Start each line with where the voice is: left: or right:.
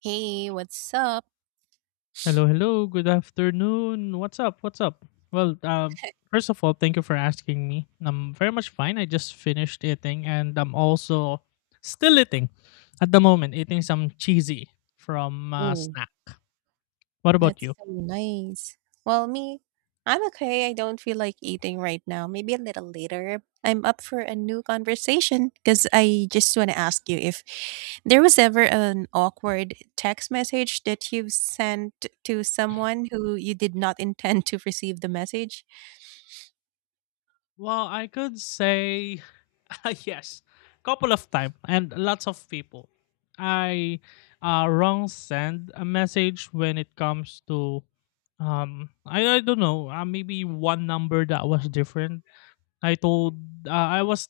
right: Hey, what's up?
left: Hello, hello. Good afternoon. What's up? What's up? Well, first of all, thank you for asking me. I'm very much fine. I just finished eating and I'm also still eating at the moment, eating some cheesy from
right: Oh,
left: snack. What about
right: that's
left: you?
right: so nice. Well, me, I'm okay. I don't feel like eating right now. Maybe a little later. I'm up for a new conversation because I just want to ask you if there was ever an awkward text message that you've sent to someone who you did not intend to receive the message.
left: Well, I could say yes, couple of time and lots of people. I wrong send a message when it comes to I don't know maybe one number that was different. I told I was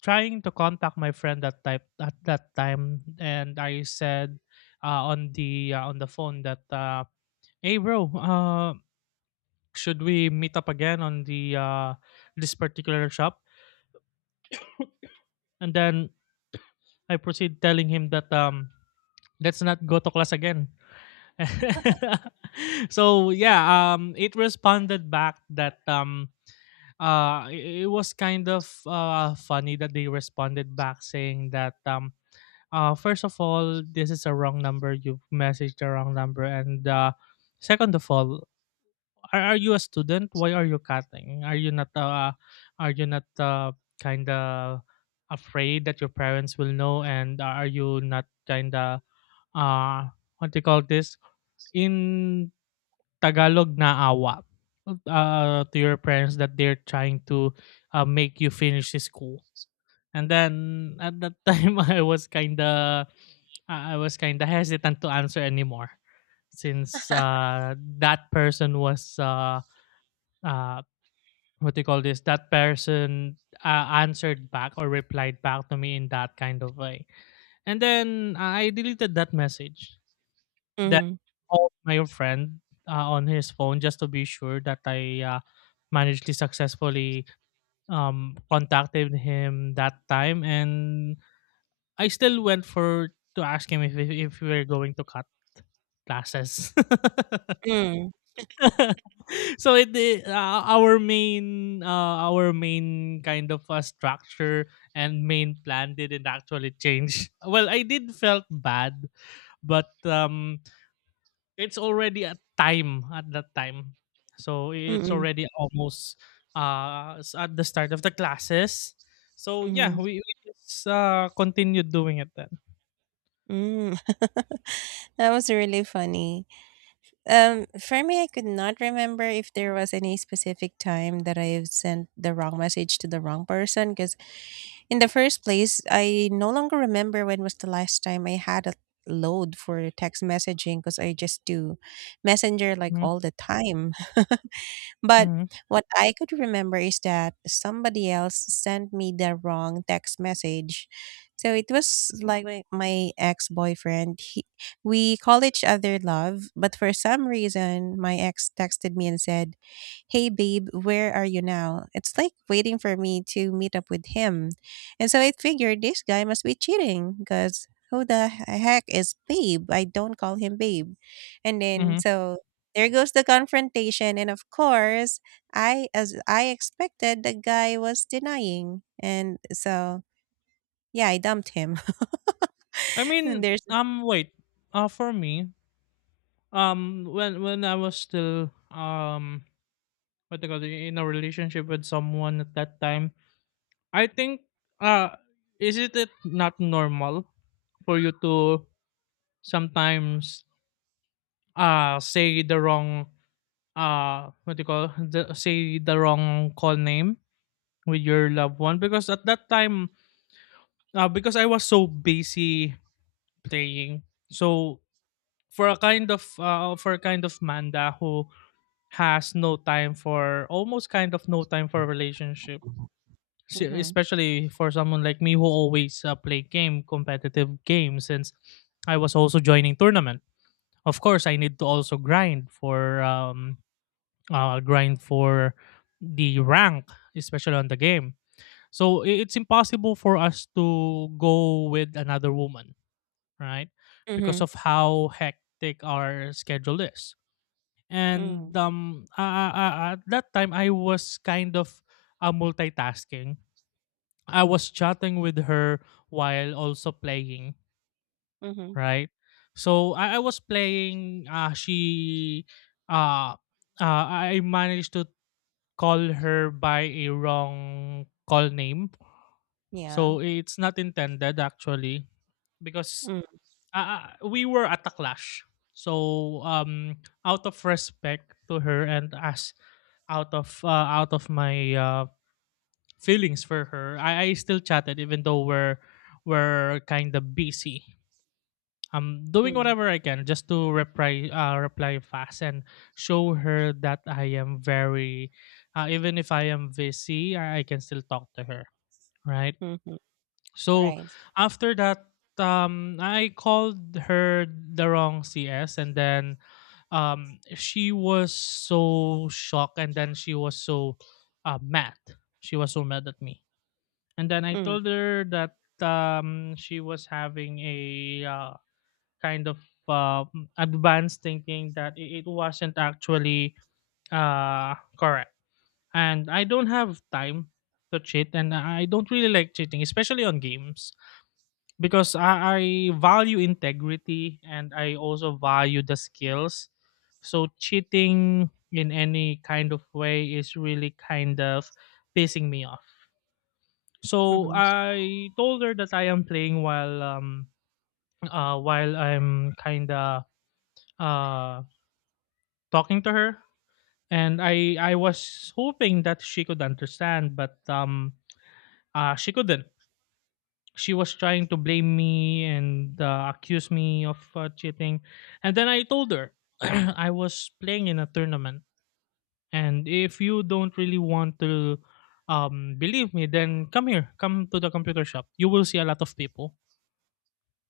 left: trying to contact my friend that type at that time, and I said on the on the phone that, "Hey, bro, should we meet up again on the this particular shop?" And then I proceed telling him that, "Let's not go to class again." So yeah, it responded back that, it was kind of funny that they responded back saying that, first of all, this is a wrong number. You've messaged the wrong number. And second of all, are you a student? Why are you cutting? Are you not kind of afraid that your parents will know? And are you not kind of what do you call this, in Tagalog naawa, to your parents that they're trying to make you finish the school? And then at that time, I was kinda hesitant to answer anymore, since that person was uh, what do you call this? That person answered back or replied back to me in that kind of way. And then I deleted that message. Then
right: Mm.
left: I called my friend on his phone just to be sure that I managed to successfully, contacted him that time, and I still went for to ask him if we were going to cut classes.
right: Mm.
left: So our main, our main kind of structure and main plan didn't actually change. Well, I did felt bad, but it's already a time at that time. So
right: Hmm.
left: it's
right: Mm.
left: already almost at the start of the classes. So yeah,
right: Hmm.
left: we just continued doing it then.
right: Mm. That was really funny. For me, I could not remember if there was any specific time that I have sent the wrong message to the wrong person. Because in the first place, I no longer remember when was the last time I had a load for text messaging. Because I just do messenger like
left: Mhm,
right: all the time. But
left: mhm,
right: what I could remember is that somebody else sent me the wrong text message. So it was like my ex boyfriend. He We call each other love, but for some reason, my ex texted me and said, "Hey, babe, where are you now?" It's like waiting for me to meet up with him. And so I figured this guy must be cheating because who the heck is babe? I don't call him babe. And then,
left: mhm.
right: so there goes the confrontation, and of course, I as I expected, the guy was denying, and so yeah, I dumped him.
left: I
right: And
left: mean,
right: there's.
left: wait. For me, when I was still, what they call it, in a relationship with someone at that time. I think uh, isn't it not normal for you to sometimes say the wrong, what do you call the, say the wrong call name with your loved one? Because at that time, because I was so busy playing, so for a kind of for a kind of Manda who has no time for almost kind of no time for relationship.
right: Mm-hmm.
left: Especially for someone like me who always play game competitive games, since I was also joining tournament, of course I need to also grind for the rank, especially on the game. So it's impossible for us to go with another woman, right?
right: Mm-hmm.
left: Because of how hectic our schedule is.
right: Mm.
left: And at that time I was kind of multitasking. I was chatting with her while also playing,
right: Mm-hmm.
left: right? So I was playing, she uh, uh I managed to call her by a wrong call name.
right: Yeah.
left: So it's not intended actually, because
right: Mm.
left: we were at a clash. So, out of respect to her, and as out of my feelings for her, I still chatted even though we're kind of busy. I'm doing
right: Mm.
left: whatever I can just to reply fast and show her that I am very even if I am busy, I can still talk to her, right?
right: Mm-hmm.
left: So
right: Right.
left: after that, I called her the wrong CS, and then, she was so shocked, and then she was so mad. She was so mad at me, and then I
right: Mm.
left: told her that, she was having a kind of uh, advanced thinking that it wasn't actually correct, and I don't have time to cheat, and I don't really like cheating, especially on games because I value integrity and I also value the skills. So cheating in any kind of way is really kind of pissing me off. So
right: Mm-hmm.
left: I told her that I am playing while I'm kinda uh talking to her, and I was hoping that she could understand, but she couldn't. She was trying to blame me and accuse me of cheating. And then I told her I was playing in a tournament. And if you don't really want to, believe me, then come here, come to the computer shop. You will see a lot of people.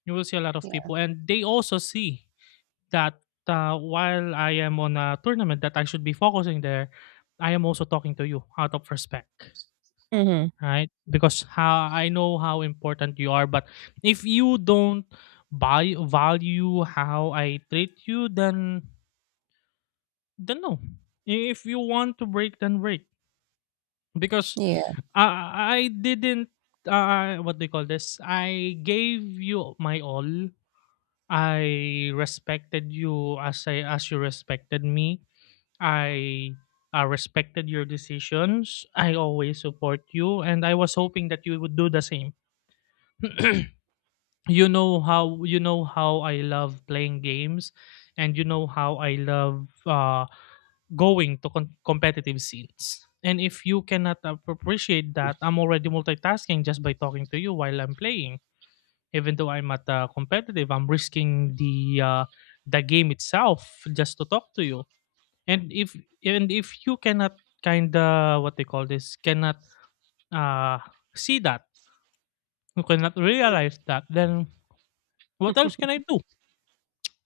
left: You will see a lot of
right: Yeah.
left: people. And they also see that, while I am on a tournament that I should be focusing there, I am also talking to you out of respect,
right: Mm-hmm.
left: right? Because how I know how important you are, but if you don't buy value how I treat you, then no. If you want to break, then break. Because
right: Yeah.
left: I didn't, what do you call this? I gave you my all. I respected you as I as you respected me. I respected your decisions. I always support you, and I was hoping that you would do the same. You know how I love playing games, and you know how I love going to competitive scenes. And if you cannot appreciate that, I'm already multitasking just by talking to you while I'm playing. Even though I'm at competitive, I'm risking the the game itself just to talk to you. And if you cannot, kind of what they call this, cannot uh, see that, you cannot realize that, then what else can I do?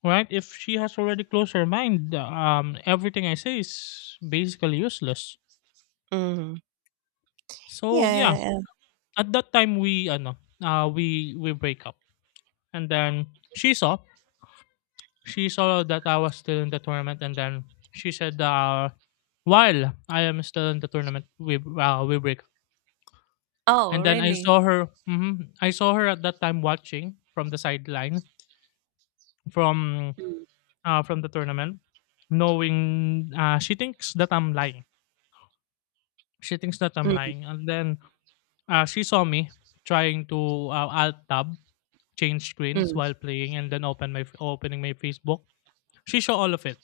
left: Right? If she has already closed her mind, everything I say is basically useless.
right: Mm-hmm.
left: So yeah,
right: Yeah.
left: at that time we, ano, we break up, and then she saw that I was still in the tournament, and then she said, while I am still in the tournament, we break up.
right: Oh,
left: And then I
right: really?
left: saw her. mhm, I saw her at that time watching from the sideline, from
right: Mm.
left: from the tournament, knowing, she thinks that I'm lying, she thinks that I'm
right: Mm.
left: lying. And then, she saw me trying to, alt tab, change screens
right: Mm.
left: while playing, and then opening my Facebook. She saw all of it,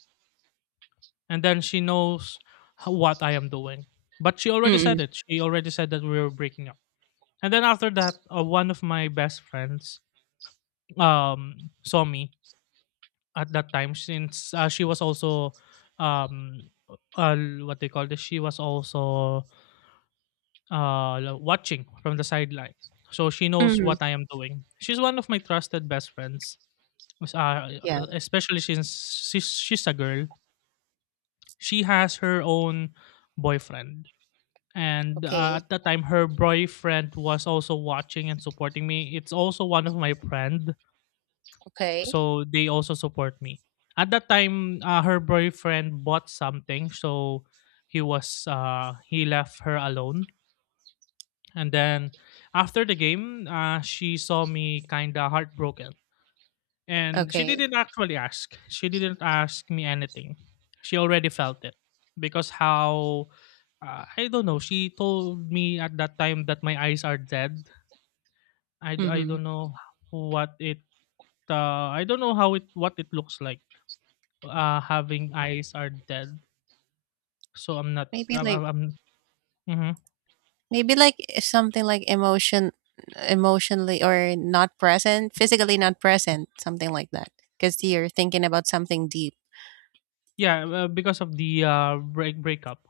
left: and then she knows what I am doing. But she already
right: Mm.
left: said it. She already said that we were breaking up. And then after that, one of my best friends saw me at that time, since she was also, um uh, what they call this. She was also watching from the sideline. So she
right: Mm.
left: knows
right: Mm.
left: what I am doing. She's one of my trusted best friends. Mas- uh,
right: Yeah.
left: Especially since she's a girl. She has her own boyfriend. And
right: Okay.
left: at that time, her boyfriend was also watching and supporting me. It's also one of my friend,
right: Okay.
left: so they also support me. At that time, her boyfriend bought something, so he left her alone. And then after the game, she saw me kind of heartbroken. And she
right: Okay.
left: didn't actually ask. She didn't ask me anything. She already felt it. Because how, I don't know. She told me at that time that my eyes are dead. I
right: Mm-hmm.
left: don't know what it, I don't know how it what it looks like, having eyes are dead. So I'm not
right: Maybe
left: I'm,
right: like.
left: I'm mhm.
right: Maybe like something like emotionally or not present, physically not present, something like that. Because you're thinking about something deep.
left: Yeah, because of the break breakup.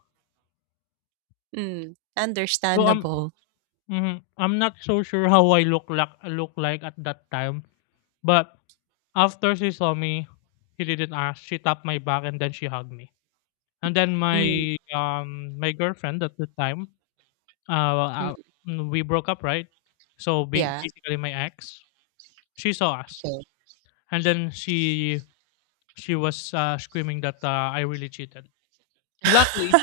right: Mm,
left: So,
right: understandable.
left: mhm. I'm not so sure how I look like at that time, but after she saw me, she didn't ask. She tapped my back and then she hugged me. And then
right: Mm.
left: my my girlfriend at the time, uh, uh
right: Mm.
left: we broke up, right? So
right: Yeah.
left: basically, my ex, she saw us,
right: Okay.
left: and then she was screaming that, I really cheated. Luckily,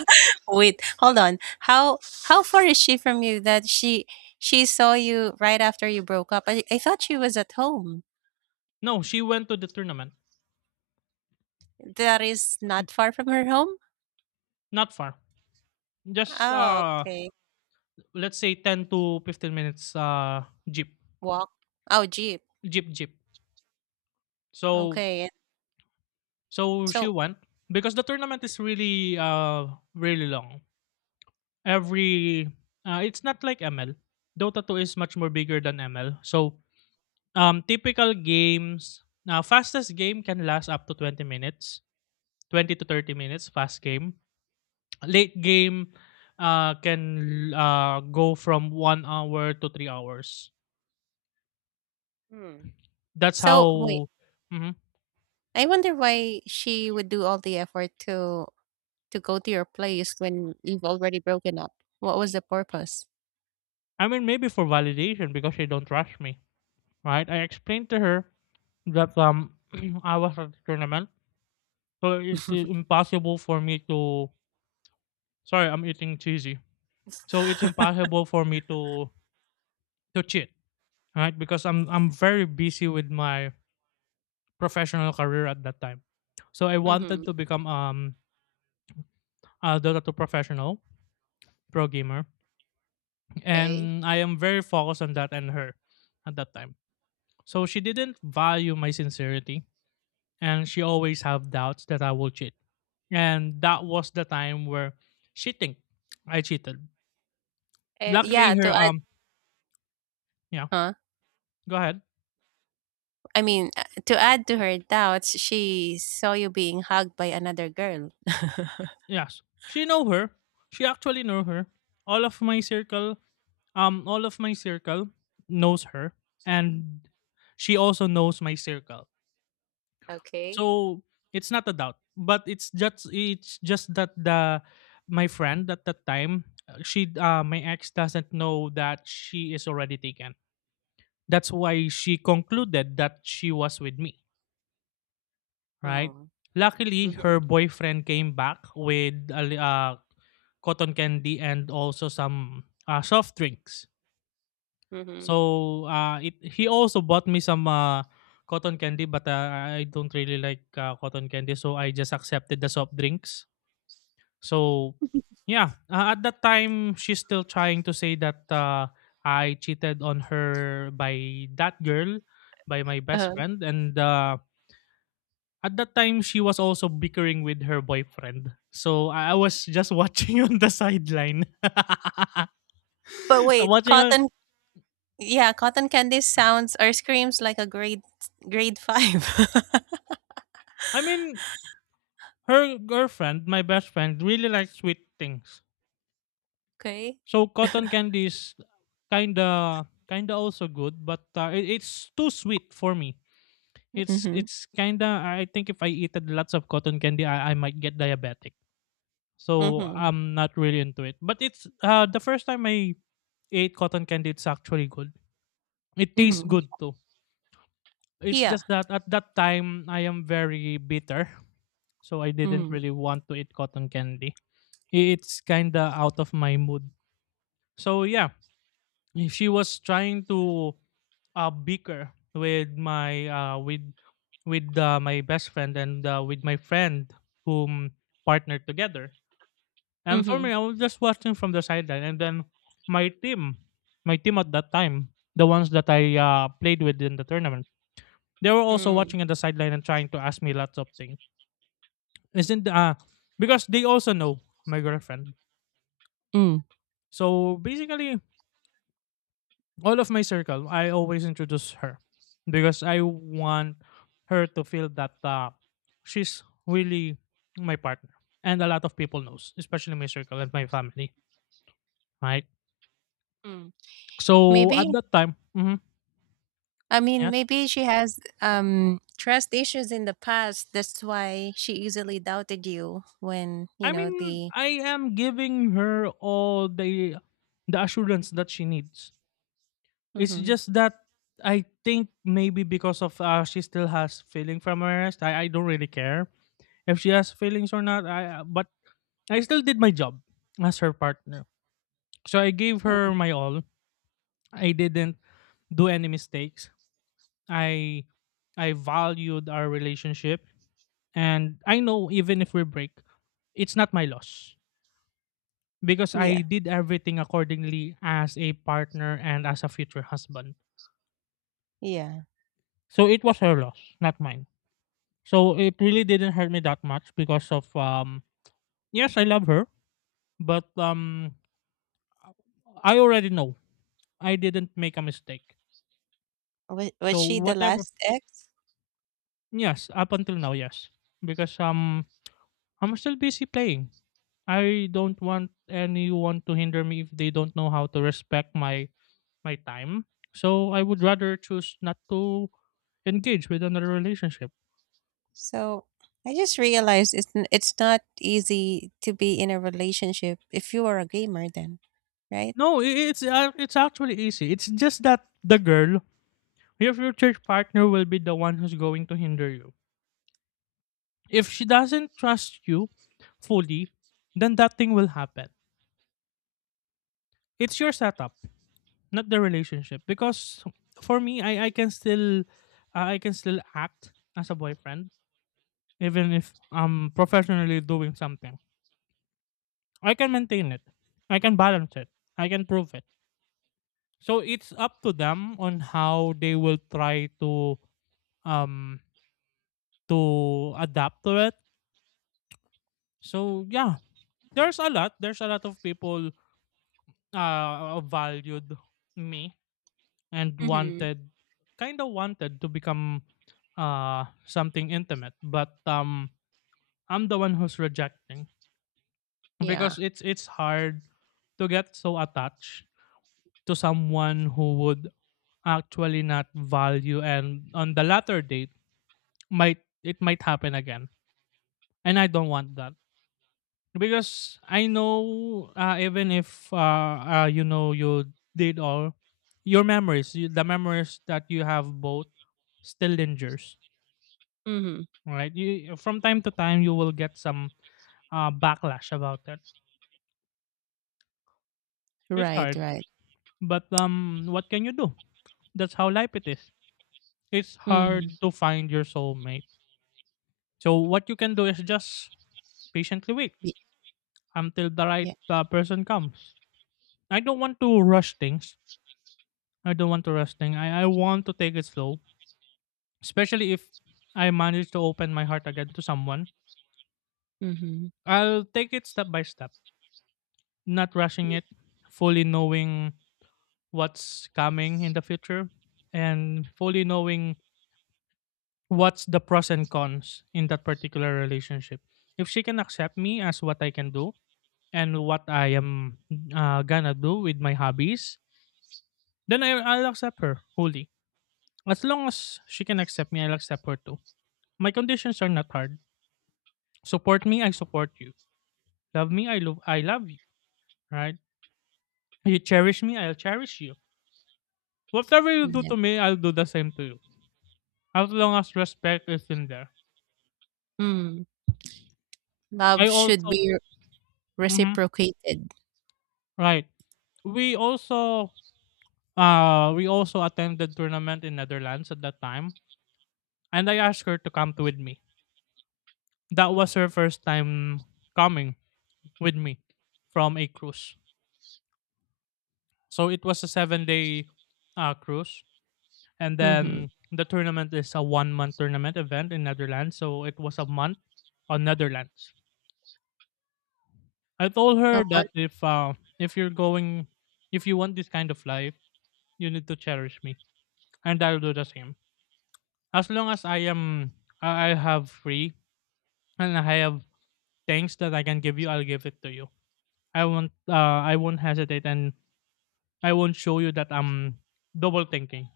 right: Wait. Hold on. How far is she from you that she saw you right after you broke up? I thought she was at home.
left: no, she went to the tournament,
right: That is not far from her home.
left: not far, just
right: Oh, okay.
left: let's say 10 to 15 minutes, jeep.
right: Walk. Oh, jeep.
left: Jeep, Jeep. So,
right: Okay.
left: she
right: So,
left: won because the tournament is really long. Every It's not like ML. Dota 2 is much more bigger than ML. So, typical games now, fastest game can last up to 20 minutes. 20 to 30 minutes fast game. Late game can go from 1 hour to 3 hours.
right: hmm.
left: That's
right: so wait.
left: how mhm.
right: I wonder why she would do all the effort to go to your place when you've already broken up. What was the purpose?
left: I mean, maybe for validation, because she don't rush me, right? I explained to her that I was at the tournament. So it's impossible for me to sorry, I'm eating cheesy. So it's impossible for me to cheat, right? Because I'm very busy with my professional career at that time. So I
right: Mm-hmm.
left: wanted to become a Dota 2 professional pro gamer,
right: Okay.
left: and I am very focused on that and her at that time. So she didn't value my sincerity, and she always have doubts that I will cheat. And that was the time where she think I cheated.
right: And yeah,
left: Luckily, her
right: to add.
left: yeah,
right: Huh?
left: go ahead.
right: I mean, to add to her doubts, she saw you being hugged by another girl.
left: Yes, she know her. She actually know her. All of my circle, um, all of my circle knows her, and she also knows my circle.
right: Okay.
left: So it's not a doubt, but it's just that the my friend at that time, she my ex doesn't know that she is already taken. That's why she concluded that she was with me, right?
right: Oh.
left: Luckily,
right: Mm-hmm.
left: her boyfriend came back with a cotton candy and also some soft drinks.
right: Mm-hmm.
left: So it, he also bought me some cotton candy, but I don't really like cotton candy, so I just accepted the soft drinks. So yeah, at that time, she's still trying to say that I cheated on her by that girl, by my best
right: Uh,
left: friend, and at that time she was also bickering with her boyfriend. So I was just watching on the sideline.
right: but wait,
left: Watching on
right: cotton. Yeah, cotton candy sounds or screams like a grade five.
left: I mean, her girlfriend, my best friend, really likes sweet things.
right: Okay.
left: So cotton candy is kinda also good, but it's too sweet for me. It's
right: Mm-hmm.
left: it's kinda, I think if I eat lots of cotton candy, I might get diabetic. So
right: Mm-hmm.
left: I'm not really into it. But it's the first time I ate cotton candy, it's actually good. It tastes
right: Mm-hmm.
left: good too. It's
right: Yeah.
left: just that at that time I am very bitter, so I didn't
right: Mm-hmm.
left: really want to eat cotton candy. It's kind of out of my mood. So yeah, she was trying to bicker with my best friend and with my friend whom partnered together. And for
right: Mm-hmm.
left: me, I was just watching from the sideline, and then my team, my team at that time, the ones that I played with in the tournament. They were also
right: Mm.
left: watching on the sideline and trying to ask me lots of things. Isn't because they also know my girlfriend. So basically, all of my circle, I always introduce her because I want her to feel that she's really my partner, and a lot of people knows, especially my circle and my family, right?
right: Mm.
left: So at
right: Maybe.
left: that time, mhm,
right: I mean,
left: yes,
right: maybe she has trust issues in the past. That's why she easily doubted you when,
left: I mean,
right: the.
left: I am giving her all the assurance that she needs. It's
right: Hmm.
left: just that I think maybe because of she still has feeling from her arrest. I don't really care if she has feelings or not. I but I still did my job as her partner. So I gave her my all. I didn't do any mistakes. I I valued our relationship, and I know even if we break, it's not my loss because I
right: Yeah.
left: did everything accordingly as a partner and as a future husband.
right: Yeah.
left: So it was her loss, not mine. So it really didn't hurt me that much because of yes, I love her, but I already know I didn't make a mistake.
right: Was
left: So
right: she the
left: whatever
right: last ex?
left: yes, up until now, yes. Because I'm still busy playing. I don't want anyone to hinder me if they don't know how to respect my my time. So I would rather choose not to engage with another relationship.
right: So I just realized it's not easy to be in a relationship if you are a gamer then, right?
left: No, it's actually easy. It's just that the girl your future partner will be the one who's going to hinder you. If she doesn't trust you fully, then that thing will happen. It's your setup, not the relationship. Because for me, I can still act as a boyfriend, even if I'm professionally doing something. I can maintain it. I can balance it. I can prove it. So it's up to them on how they will try um to adapt to it. So yeah, there's a lot of people valued me and
right: Mm-hmm.
left: wanted kind of wanted to become something intimate, but I'm the one who's rejecting
right: Yeah.
left: because it's hard to get so attached to someone who would actually not value, and on the latter date might it might happen again, and I don't want that because I know even if you know, you did all your memories, you, the memories that you have both still lingers,
right: Mm-hmm.
left: right? You from time to time you will get some backlash about it. It's
right: Right,
left: hard,
right: right.
left: but what can you do? That's how life it is. It's
right: Mm-hmm.
left: hard to find your soulmate. So what you can do is just patiently wait until the right
right: Yeah.
left: person comes. I don't want to rush things. I don't want to rush things. I want to take it slow, especially if I manage to open my heart again to someone,
right: Mm-hmm.
left: I'll take it step by step, not rushing it, fully knowing what's coming in the future and fully knowing what's the pros and cons in that particular relationship. If she can accept me as what I can do and what I am gonna do with my hobbies, then I'll accept her wholly. As long as she can accept me, I'll accept her too. My conditions are not hard. Support me, I support you. Love me, I love you. Right? You cherish me, I'll cherish you. Whatever you do
right: Yeah.
left: to me, I'll do the same to you. As long as respect is in there.
right: Mm.
left: I
right: Love should
left: also
right: be
left: mhm,
right: reciprocated.
left: right. We also we also attended tournament in Netherlands at that time. And I asked her to come to with me. That was her first time coming with me from a cruise. So it was a 7-day cruise. And
right: Mm-hmm.
left: then the tournament is a 1-month tournament event in Netherlands, so it was a month on Netherlands. I told her
right: Amon,
left: that if you're going, if you want this kind of life, you need to cherish me, and I'll do the same. As long as I am, I have free and I have things that I can give you, I'll give it to you. I won't hesitate, and I won't show you that I'm double thinking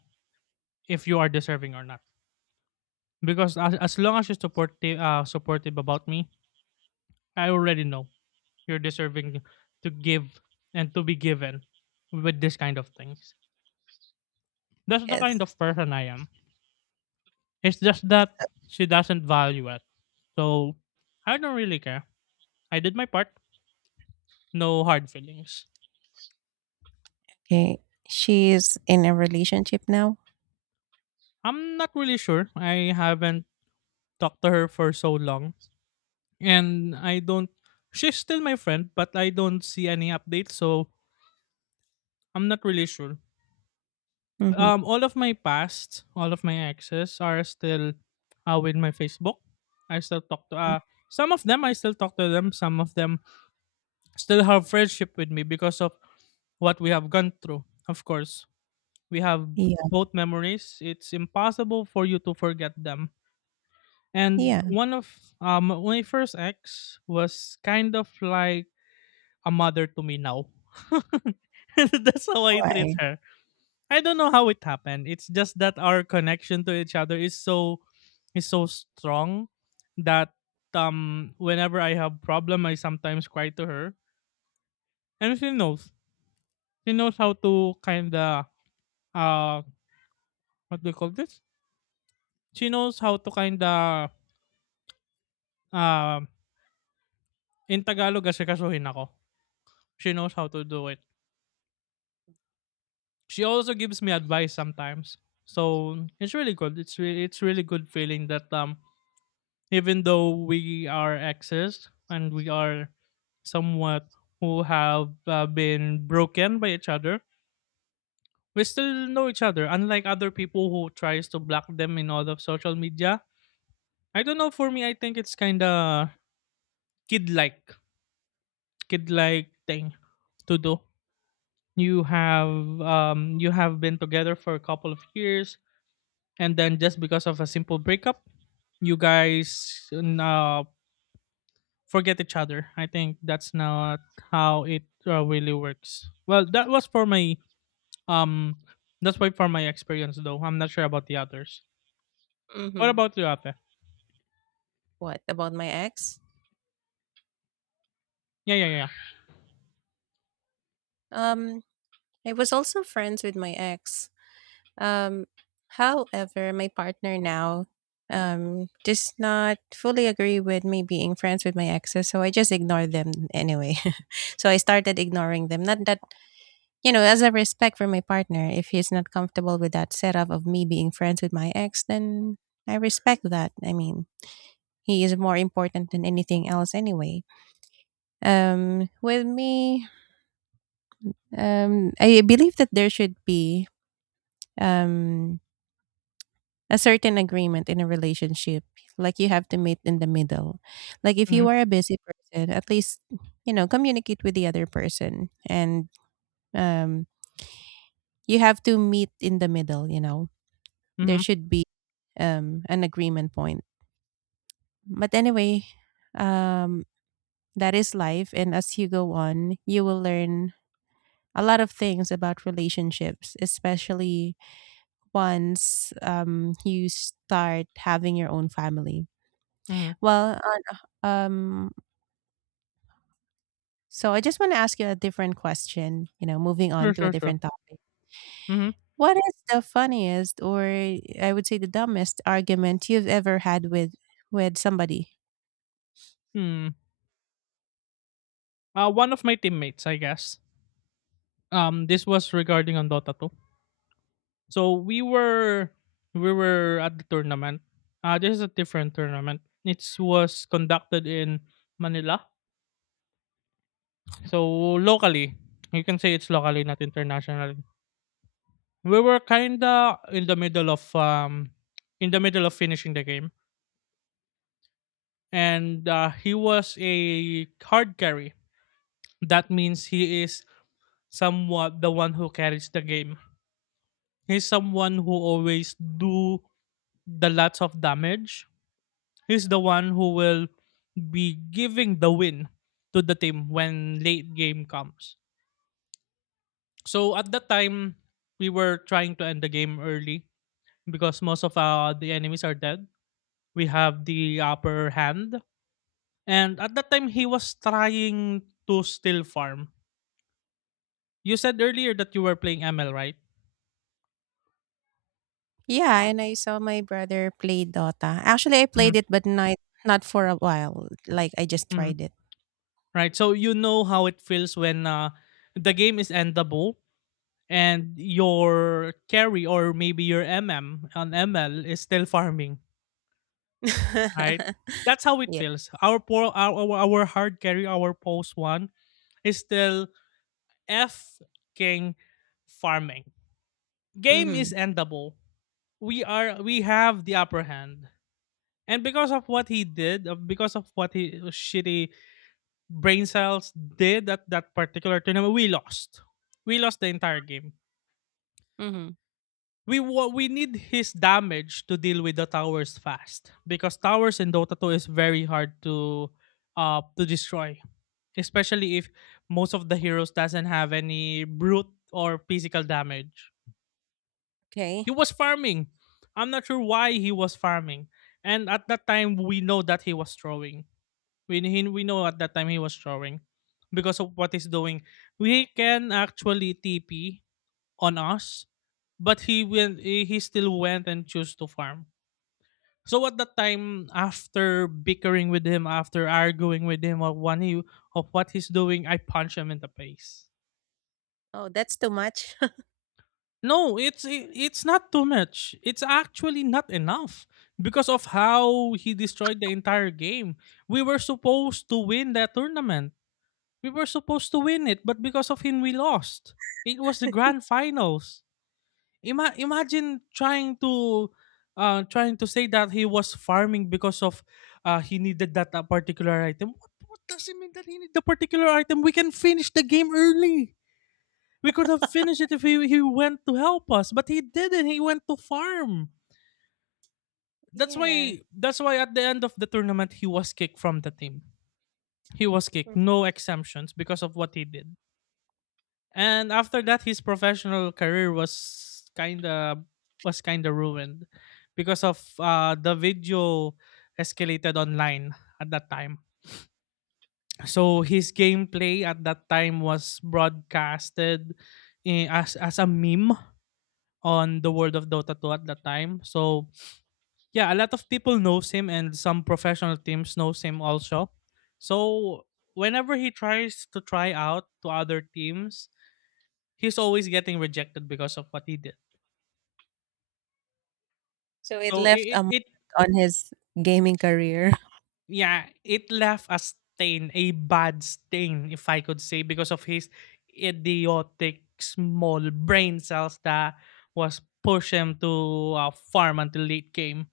left: if you are deserving or not. Because as long as you're supportive, supportive about me, I already know you're deserving to give and to be given with this kind of things. That's the
right: yes.
left: kind of person I am. It's just that she doesn't value it. So I don't really care. I did my part. No hard feelings.
right: Okay. She is in a relationship now.
left: I'm not really sure. I haven't talked to her for so long. And I don't she's still my friend, but I don't see any updates, so I'm not really sure.
right: Mm-hmm.
left: Um, all of my past, all of my exes are still with my Facebook. I still talk to some of them I still talk to them, some of them still have friendship with me because of what we have gone through. Of course, we have
right: Yeah.
left: both memories. It's impossible for you to forget them. And
right: Yeah.
left: one of my first ex was kind of like a mother to me now. That's how I treat
right: Why?
left: her. I don't know how it happened. It's just that our connection to each other is so strong that whenever I have problem I sometimes cry to her. And she knows. She knows how to kinda uh what do you call this? She knows how to kinda uh, in Tagalog asikasuhin ako. She knows how to do it. She also gives me advice sometimes. So it's really good. It's really good feeling that even though we are exes and we are somewhat who have been broken by each other, we still know each other, unlike other people who tries to block them in all of social media. I don't know, for me I think it's kind of kid like kid like thing to do. You have you have been together for a couple of years, and then just because of a simple breakup, you guys forget each other. I think that's not how it really works. Well, that was for my um that's why for my experience though. I'm not sure about the others. What
right: Mm-hmm.
left: about you, Ate?
right: What about my ex?
left: Yeah, yeah, yeah.
right: Um, I was also friends with my ex. Um, However, my partner now does not fully agree with me being friends with my exes, so I just ignore them anyway. So I started ignoring them. Not that as a respect for my partner, if he's not comfortable with that setup of me being friends with my ex, then I respect that. I mean, he is more important than anything else anyway. With me, I believe that there should be um, a certain agreement in a relationship. Like you have to meet in the middle. Like if you
left: Mhm.
right: are a busy person, at least, communicate with the other person and um, you have to meet in the middle. There
left: Mhm.
right: should be an agreement point. But anyway, um, that is life. And as you go on, you will learn a lot of things about relationships, especially once you start having your own family.
left: Mhm.
right: Well, uh, um, so I just want to ask you a different question, moving on
left: Sure,
right: to a
left: sure, sure.
right: different topic.
left: Mhm.
right: What is the funniest or I would say the dumbest argument you've ever had with somebody?
left: Hmm. One of my teammates, I guess. Um, this was regarding on Dota 2. So we were at the tournament. This is a different tournament. It was conducted in Manila. So locally, you can say it's locally, not internationally. We were kinda in the middle of in the middle of finishing the game, and he was a hard carry. That means he is somewhat the one who carries the game. He's someone who always do the lots of damage. He's the one who will be giving the win to the team when late game comes. So at that time, we were trying to end the game early because most of the enemies are dead. We have the upper hand. And at that time, he was trying to still farm. You said earlier that you were playing ML, right?
right: Yeah, and I saw my brother play Dota. Actually, I
left: Hmm.
right: played it, but not for a while. Like I just
left: Hmm.
right: tried it.
left: Right. So you know how it feels when the game is endable and your carry or maybe your MM on ML is still farming, right? That's how it
right: Yeah.
left: feels. Our poor, our, our hard carry, our post one is still F king farming. Game
right: Mm-hmm.
left: is endable. We have the upper hand. And because of what he did, because of what he shitty brain cells did at that particular tournament, we lost. We lost the entire game.
right: Mm-hmm.
left: We we need his damage to deal with the towers fast, because towers in Dota 2 is very hard to destroy, especially if most of the heroes doesn't have any brute or physical damage.
right: Okay.
left: He was farming. I'm not sure why he was farming. And at that time, we know that he was throwing. We know at that time he was throwing because of what he's doing. We can actually TP on us, but he went. He still went and chose to farm. So at that time, after bickering with him, after arguing with him of what he's doing, I punch him in the face.
right: Oh, that's too much.
left: No, it's it's not too much. It's actually not enough because of how he destroyed the entire game. We were supposed to win that tournament. We were supposed to win it, but because of him we lost. It was the grand finals. Imagine trying to trying to say that he was farming because of he needed that particular item. What does it mean that he need the particular item? We can finish the game early. We could have finished it if he went to help us, but he didn't. He went to farm.
right: Yeah.
left: That's why at the end of the tournament he was kicked from the team. He was kicked,
right: Mm.
left: no exemptions, because of what he did. And after that his professional career was kind of ruined because of the video escalated online at that time. So his gameplay at that time was broadcasted, as a meme on the world of Dota 2 at that time. So yeah, a lot of people knows him and some professional teams knows him also. So whenever he tries to try out to other teams, he's always getting rejected because of what he did.
right: So it
left: So it
right: left a
left: it, it
right: mark on his gaming career.
left: yeah, it left a stain, a bad stain, if I could say, because of his idiotic small brain cells that was push him to farm until late game,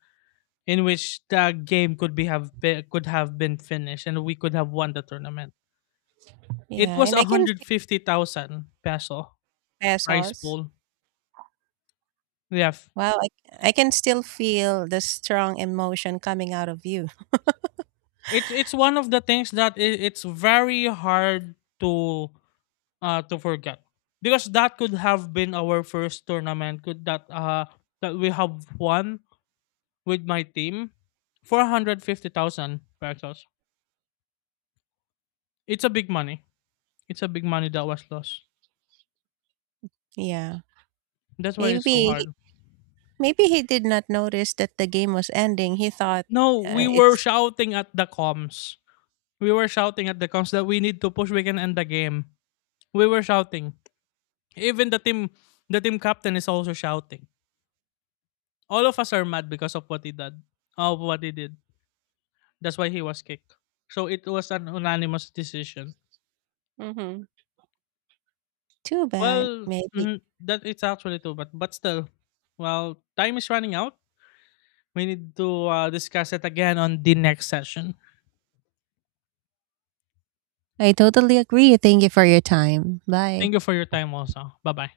left: in which the game could be have been, could have been finished and we could have won the tournament. It
right: Yeah,
left: was
right: and I can pay
left: 150,000 peso prize
right: pesos.
left: pool. Yeah.
right: Wow, I can still feel the strong emotion coming out of you.
left: It's one of the things that it's very hard to forget, because that could have been our first tournament could that that we have won with my team. 450,000 pesos. It's a big money. It's a big money that was lost.
right: Yeah.
left: That's why it's so
right: Maybe
left: hard.
right: maybe he did not notice that the game was ending. He thought
left: No, we were
right: it's
left: shouting at the comms. We were shouting at the comms that we need to push. We can end the game. We were shouting. Even the team captain is also shouting. All of us are mad because of what he did. Of what he did. That's why he was kicked. So it was an unanimous decision.
right: hmm too bad.
left: Well,
right: Maybe.
left: that it's actually too bad. But still, well, time is running out. We need to discuss it again on the next session.
right: I totally agree. Thank you for your time. Bye.
left: Thank you for your time, also. Bye bye.